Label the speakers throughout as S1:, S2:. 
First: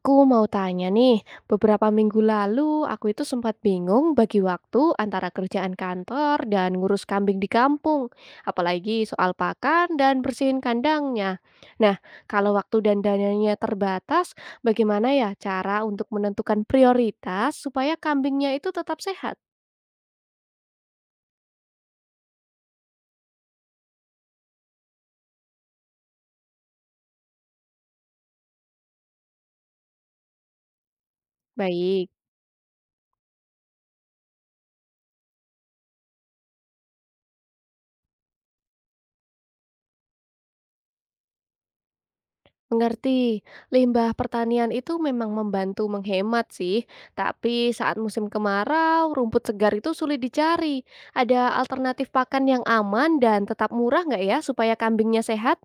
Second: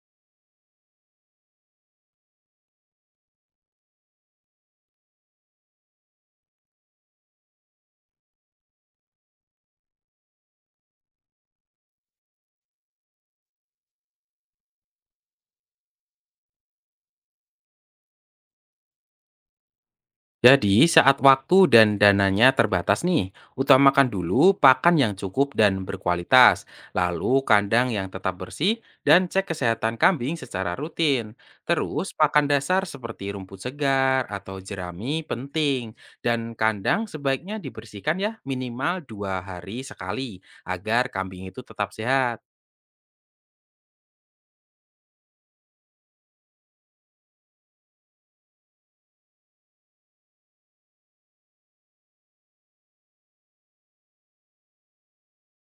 S1: Aku mau tanya nih, beberapa minggu lalu aku itu sempat bingung bagi waktu antara kerjaan kantor dan ngurus kambing di kampung, apalagi soal pakan dan bersihin kandangnya. Nah, kalau waktu dan dananya terbatas, bagaimana ya cara untuk menentukan prioritas supaya kambingnya itu tetap sehat?
S2: Jadi, saat waktu dan dananya terbatas nih, utamakan dulu pakan yang cukup dan berkualitas, lalu kandang yang tetap bersih, dan cek kesehatan kambing secara rutin.
S1: Baik.
S2: Terus, pakan dasar seperti rumput segar atau jerami penting, dan kandang sebaiknya dibersihkan ya minimal 2 hari sekali, agar kambing itu tetap sehat.
S1: Mengerti, limbah pertanian itu memang membantu menghemat sih, tapi saat musim kemarau, rumput segar itu sulit dicari. Ada alternatif pakan yang aman dan tetap murah nggak ya supaya kambingnya sehat?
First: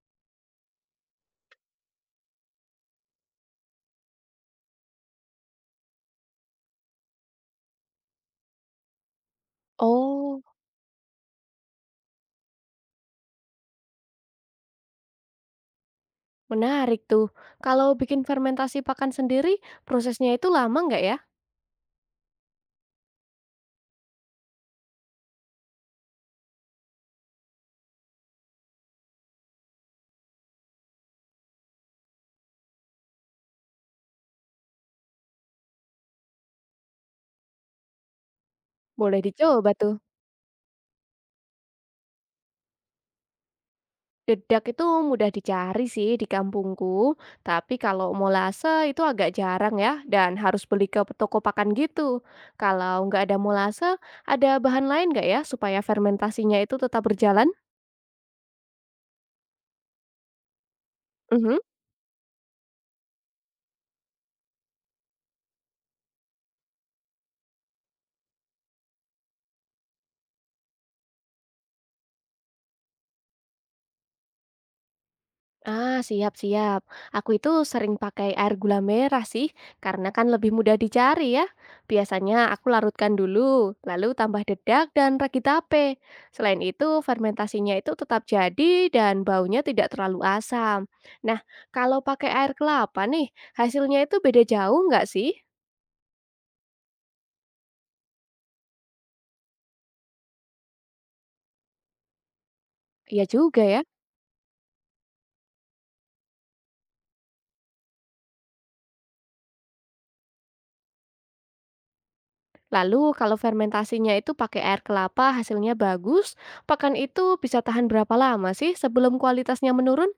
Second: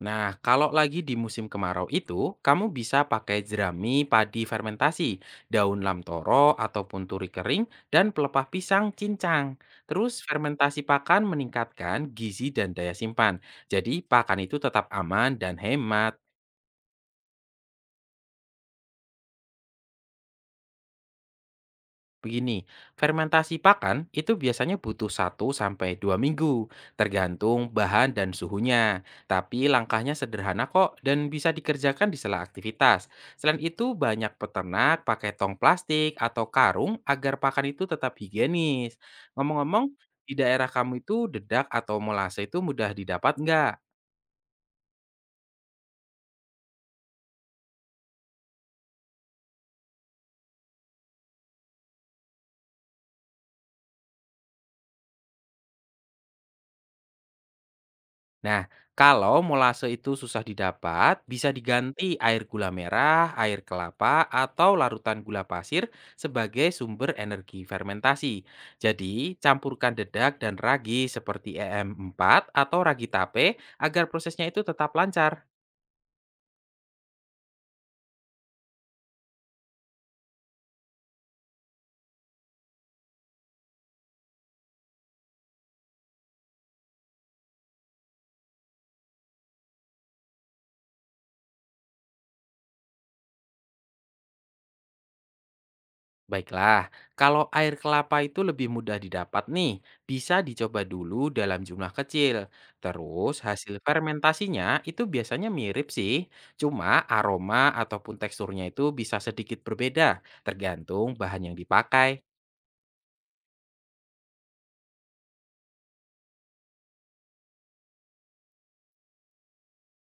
S2: Nah, kalau lagi di musim kemarau itu, kamu bisa pakai jerami padi fermentasi, daun lamtoro ataupun turi kering, dan pelepah pisang cincang. Terus
S1: Oh,
S2: fermentasi pakan meningkatkan gizi dan daya simpan. Jadi pakan itu tetap aman dan hemat.
S1: menarik tuh. Kalau bikin fermentasi pakan sendiri, prosesnya itu lama nggak ya?
S2: Begini, fermentasi pakan itu biasanya butuh 1 sampai 2 minggu, tergantung bahan dan suhunya. Tapi langkahnya sederhana kok dan bisa dikerjakan di sela aktivitas. Selain itu, banyak peternak pakai tong plastik atau karung agar pakan itu tetap higienis.
S1: Boleh dicoba
S2: Ngomong-ngomong,
S1: tuh.
S2: di daerah kamu itu dedak atau molase itu mudah didapat nggak?
S1: Dedak itu mudah dicari sih di kampungku, tapi kalau molase itu agak jarang ya dan harus beli ke toko pakan gitu. Kalau nggak ada molase, ada bahan lain nggak ya supaya fermentasinya itu tetap berjalan?
S2: Nah, kalau molase itu susah didapat, bisa
S1: Mhm.
S2: diganti air gula merah, air kelapa, atau larutan gula pasir sebagai sumber energi fermentasi. Jadi, campurkan dedak dan ragi seperti EM4 atau ragi tape agar prosesnya itu tetap lancar.
S1: Ah, siap, siap. Aku itu sering pakai air gula merah sih, karena kan lebih mudah dicari ya. Biasanya aku larutkan dulu, lalu tambah dedak dan ragi tape. Selain itu, fermentasinya itu tetap jadi dan baunya tidak terlalu asam. Nah, kalau pakai air kelapa nih, hasilnya itu beda jauh nggak sih?
S2: Baiklah, kalau air kelapa itu lebih mudah didapat nih, bisa dicoba dulu dalam jumlah kecil.
S1: Iya
S2: Terus
S1: juga ya.
S2: hasil fermentasinya itu biasanya mirip sih, cuma aroma ataupun teksturnya itu bisa sedikit berbeda, tergantung bahan yang dipakai.
S1: Lalu kalau fermentasinya itu pakai air kelapa hasilnya bagus, pakan itu bisa tahan berapa lama sih sebelum kualitasnya menurun?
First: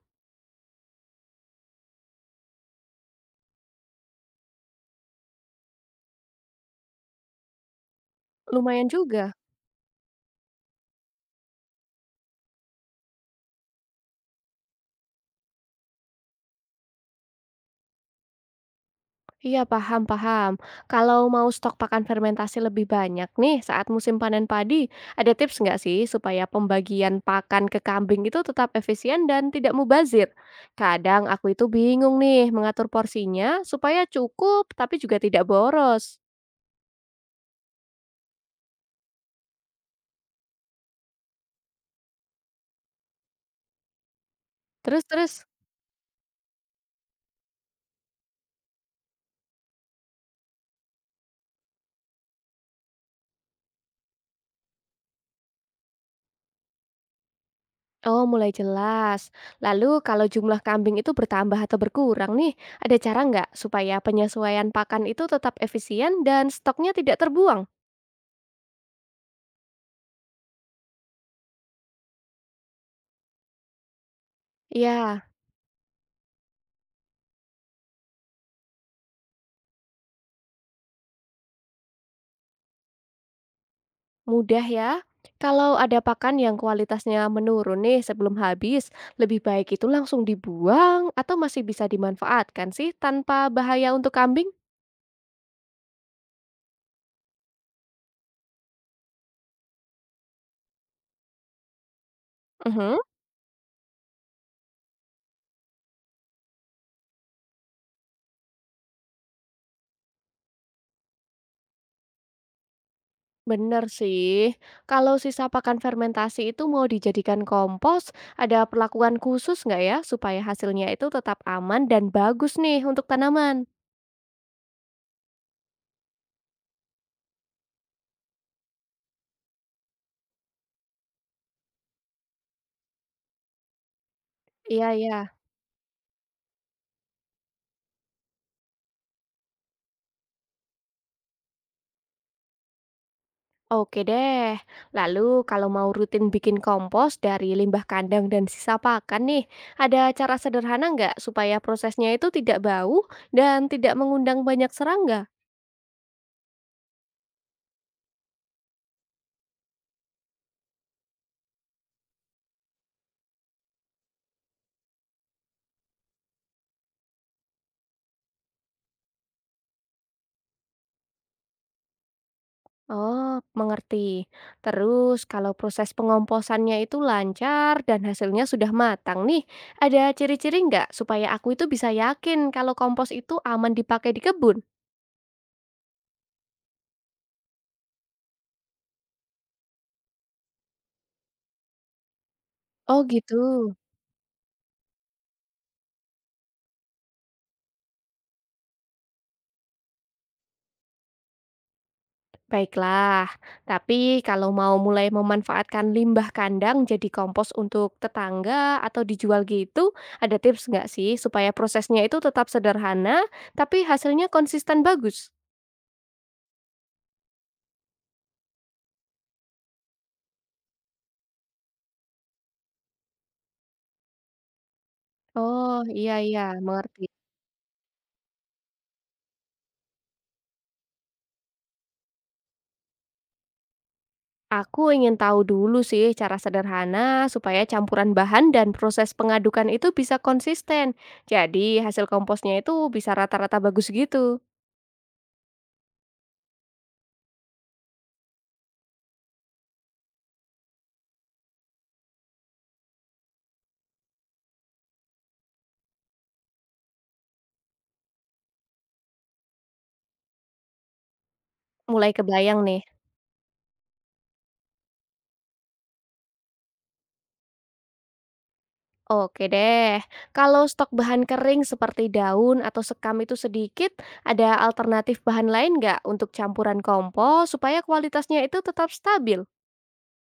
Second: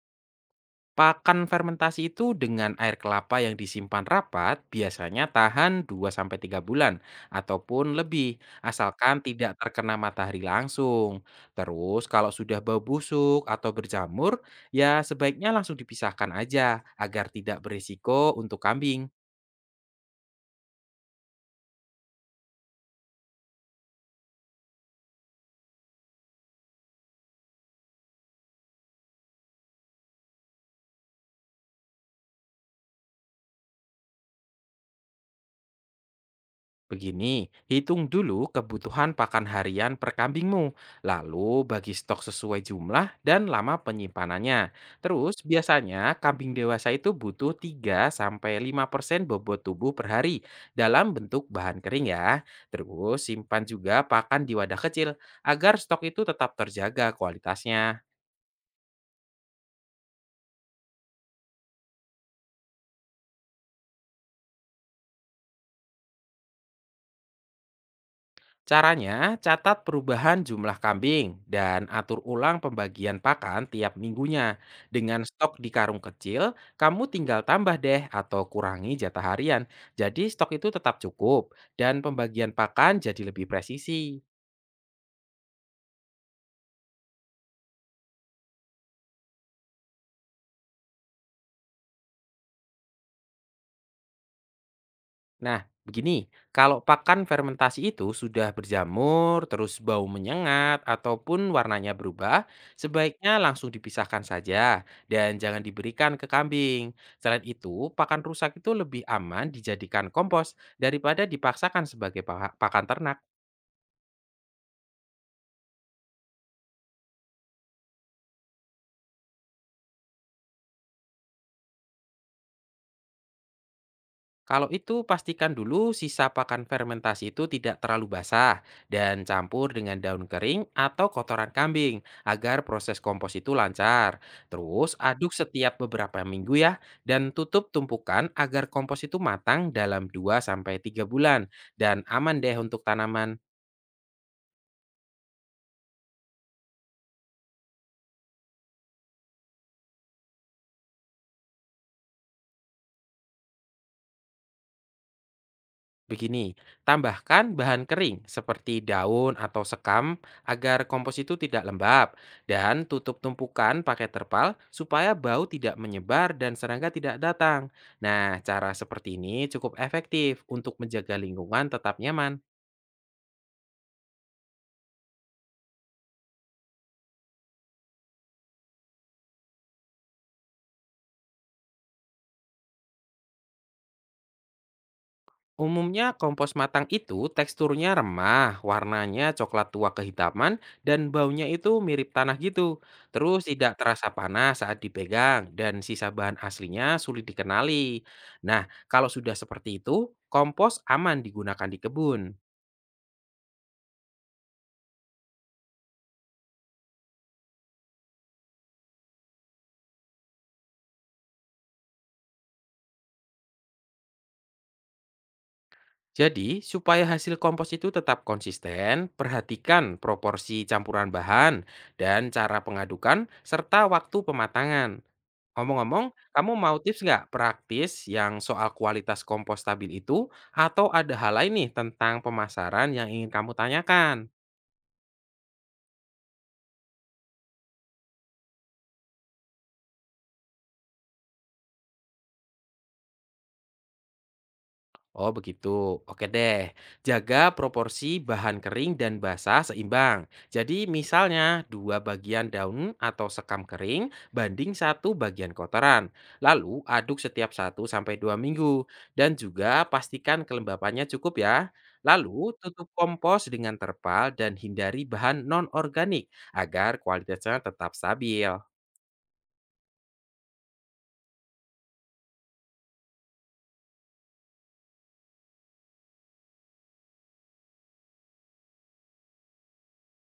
S2: Pakan fermentasi itu dengan air kelapa yang disimpan rapat biasanya tahan 2 sampai 3 bulan ataupun lebih,
S1: Lumayan
S2: asalkan
S1: juga.
S2: tidak terkena matahari langsung. Terus kalau sudah bau busuk atau berjamur, ya sebaiknya langsung dipisahkan aja agar tidak berisiko untuk kambing.
S1: Iya, paham paham. Kalau mau stok pakan fermentasi lebih banyak nih saat musim panen padi, ada tips nggak sih supaya pembagian pakan ke kambing itu tetap efisien dan tidak mubazir? Kadang aku itu bingung nih mengatur porsinya supaya cukup tapi juga tidak boros.
S2: Begini, hitung dulu kebutuhan pakan harian per kambingmu, lalu bagi stok sesuai jumlah dan lama penyimpanannya. Terus,
S1: Terus-terus,
S2: biasanya kambing dewasa itu butuh 3-5% bobot tubuh per hari dalam bentuk bahan kering ya. Terus, simpan juga pakan di wadah kecil agar stok itu tetap terjaga kualitasnya.
S1: oh mulai jelas. Lalu kalau jumlah kambing itu bertambah atau berkurang nih, ada cara nggak supaya penyesuaian pakan itu tetap efisien dan stoknya tidak terbuang?
S2: Caranya, catat perubahan jumlah kambing dan atur ulang pembagian pakan tiap minggunya.
S1: Iya.
S2: Dengan stok di karung kecil, kamu tinggal tambah deh atau kurangi jatah harian. Jadi stok itu tetap cukup dan pembagian pakan jadi lebih presisi.
S1: Mudah ya. Kalau ada pakan yang kualitasnya menurun nih sebelum habis, lebih baik itu langsung dibuang atau masih bisa dimanfaatkan sih tanpa bahaya untuk kambing?
S2: Nah, begini, kalau pakan fermentasi itu sudah berjamur, terus bau menyengat, ataupun warnanya berubah,
S1: Mhm.
S2: sebaiknya langsung dipisahkan saja dan jangan diberikan ke kambing. Selain itu, pakan rusak itu lebih aman dijadikan kompos daripada dipaksakan sebagai pakan ternak.
S1: Bener sih. Kalau sisa pakan fermentasi itu mau dijadikan kompos, ada perlakuan khusus nggak ya supaya hasilnya itu tetap aman dan bagus nih untuk tanaman?
S2: Kalau itu, pastikan dulu sisa pakan fermentasi itu tidak terlalu basah dan campur dengan daun kering atau kotoran kambing agar proses kompos itu lancar.
S1: Iya,
S2: Terus
S1: ya.
S2: aduk setiap beberapa minggu ya dan tutup tumpukan agar kompos itu matang dalam 2 sampai 3 bulan dan aman deh untuk tanaman.
S1: Oke deh. Lalu kalau mau rutin bikin kompos dari limbah kandang dan sisa pakan nih, ada cara sederhana nggak supaya prosesnya itu tidak bau dan tidak mengundang banyak serangga?
S2: Begini, tambahkan bahan kering seperti daun atau sekam agar kompos itu tidak lembab dan tutup tumpukan pakai terpal supaya bau tidak menyebar dan serangga tidak datang. Nah, cara seperti ini cukup efektif untuk menjaga lingkungan tetap nyaman.
S1: Oh, mengerti. Terus kalau proses pengomposannya itu lancar dan hasilnya sudah matang nih, ada ciri-ciri nggak supaya aku itu bisa yakin kalau kompos itu aman dipakai di kebun?
S2: Umumnya kompos matang itu teksturnya remah, warnanya coklat tua kehitaman, dan baunya itu mirip tanah gitu.
S1: Oh gitu.
S2: Terus tidak terasa panas saat dipegang, dan sisa bahan aslinya sulit dikenali. Nah, kalau sudah seperti itu, kompos aman digunakan di kebun.
S1: Baiklah, tapi kalau mau mulai memanfaatkan limbah kandang jadi kompos untuk tetangga atau dijual gitu, ada tips nggak sih supaya prosesnya itu tetap sederhana, tapi hasilnya konsisten bagus?
S2: Jadi, supaya hasil kompos itu tetap konsisten, perhatikan proporsi campuran bahan dan cara pengadukan serta waktu pematangan.
S1: Oh iya
S2: Ngomong-ngomong,
S1: iya,
S2: kamu mau
S1: mengerti.
S2: tips nggak praktis yang soal kualitas kompos stabil itu, atau ada hal lain nih tentang pemasaran yang ingin kamu tanyakan?
S1: Aku ingin tahu dulu sih cara sederhana supaya campuran bahan dan proses pengadukan itu bisa konsisten. Jadi hasil komposnya itu bisa rata-rata bagus gitu.
S2: Oh begitu, oke deh. Jaga proporsi bahan kering dan basah seimbang. Jadi misalnya 2 bagian daun atau sekam kering banding 1 bagian kotoran. Lalu aduk setiap 1 sampai 2 minggu dan juga pastikan kelembapannya cukup ya.
S1: Mulai
S2: Lalu
S1: kebayang nih.
S2: tutup kompos dengan terpal dan hindari bahan non-organik agar kualitasnya tetap stabil.
S1: Oke deh, kalau stok bahan kering seperti daun atau sekam itu sedikit, ada alternatif bahan lain nggak untuk campuran kompos supaya kualitasnya itu tetap stabil?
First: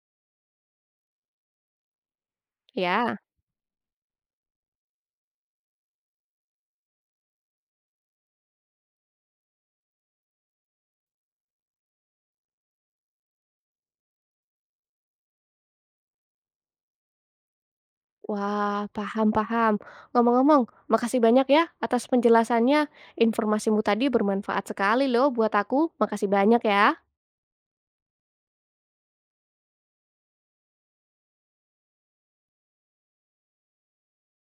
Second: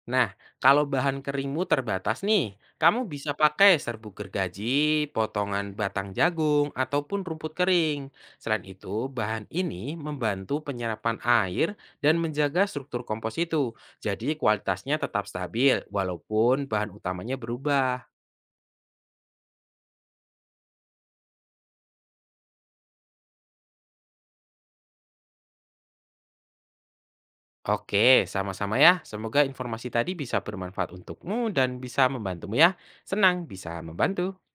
S2: Nah, kalau bahan keringmu terbatas nih, kamu
S1: Ya,
S2: bisa pakai serbuk gergaji, potongan batang jagung, ataupun rumput kering. Selain itu, bahan ini membantu penyerapan air dan menjaga struktur kompos itu. Jadi kualitasnya tetap stabil walaupun bahan utamanya berubah.
S1: wah paham-paham. Ngomong-ngomong, makasih banyak ya atas penjelasannya. Informasimu tadi bermanfaat sekali loh buat aku. Makasih banyak ya.
S2: Oke, sama-sama ya. Semoga informasi tadi bisa bermanfaat untukmu dan bisa membantumu ya. Senang bisa membantu.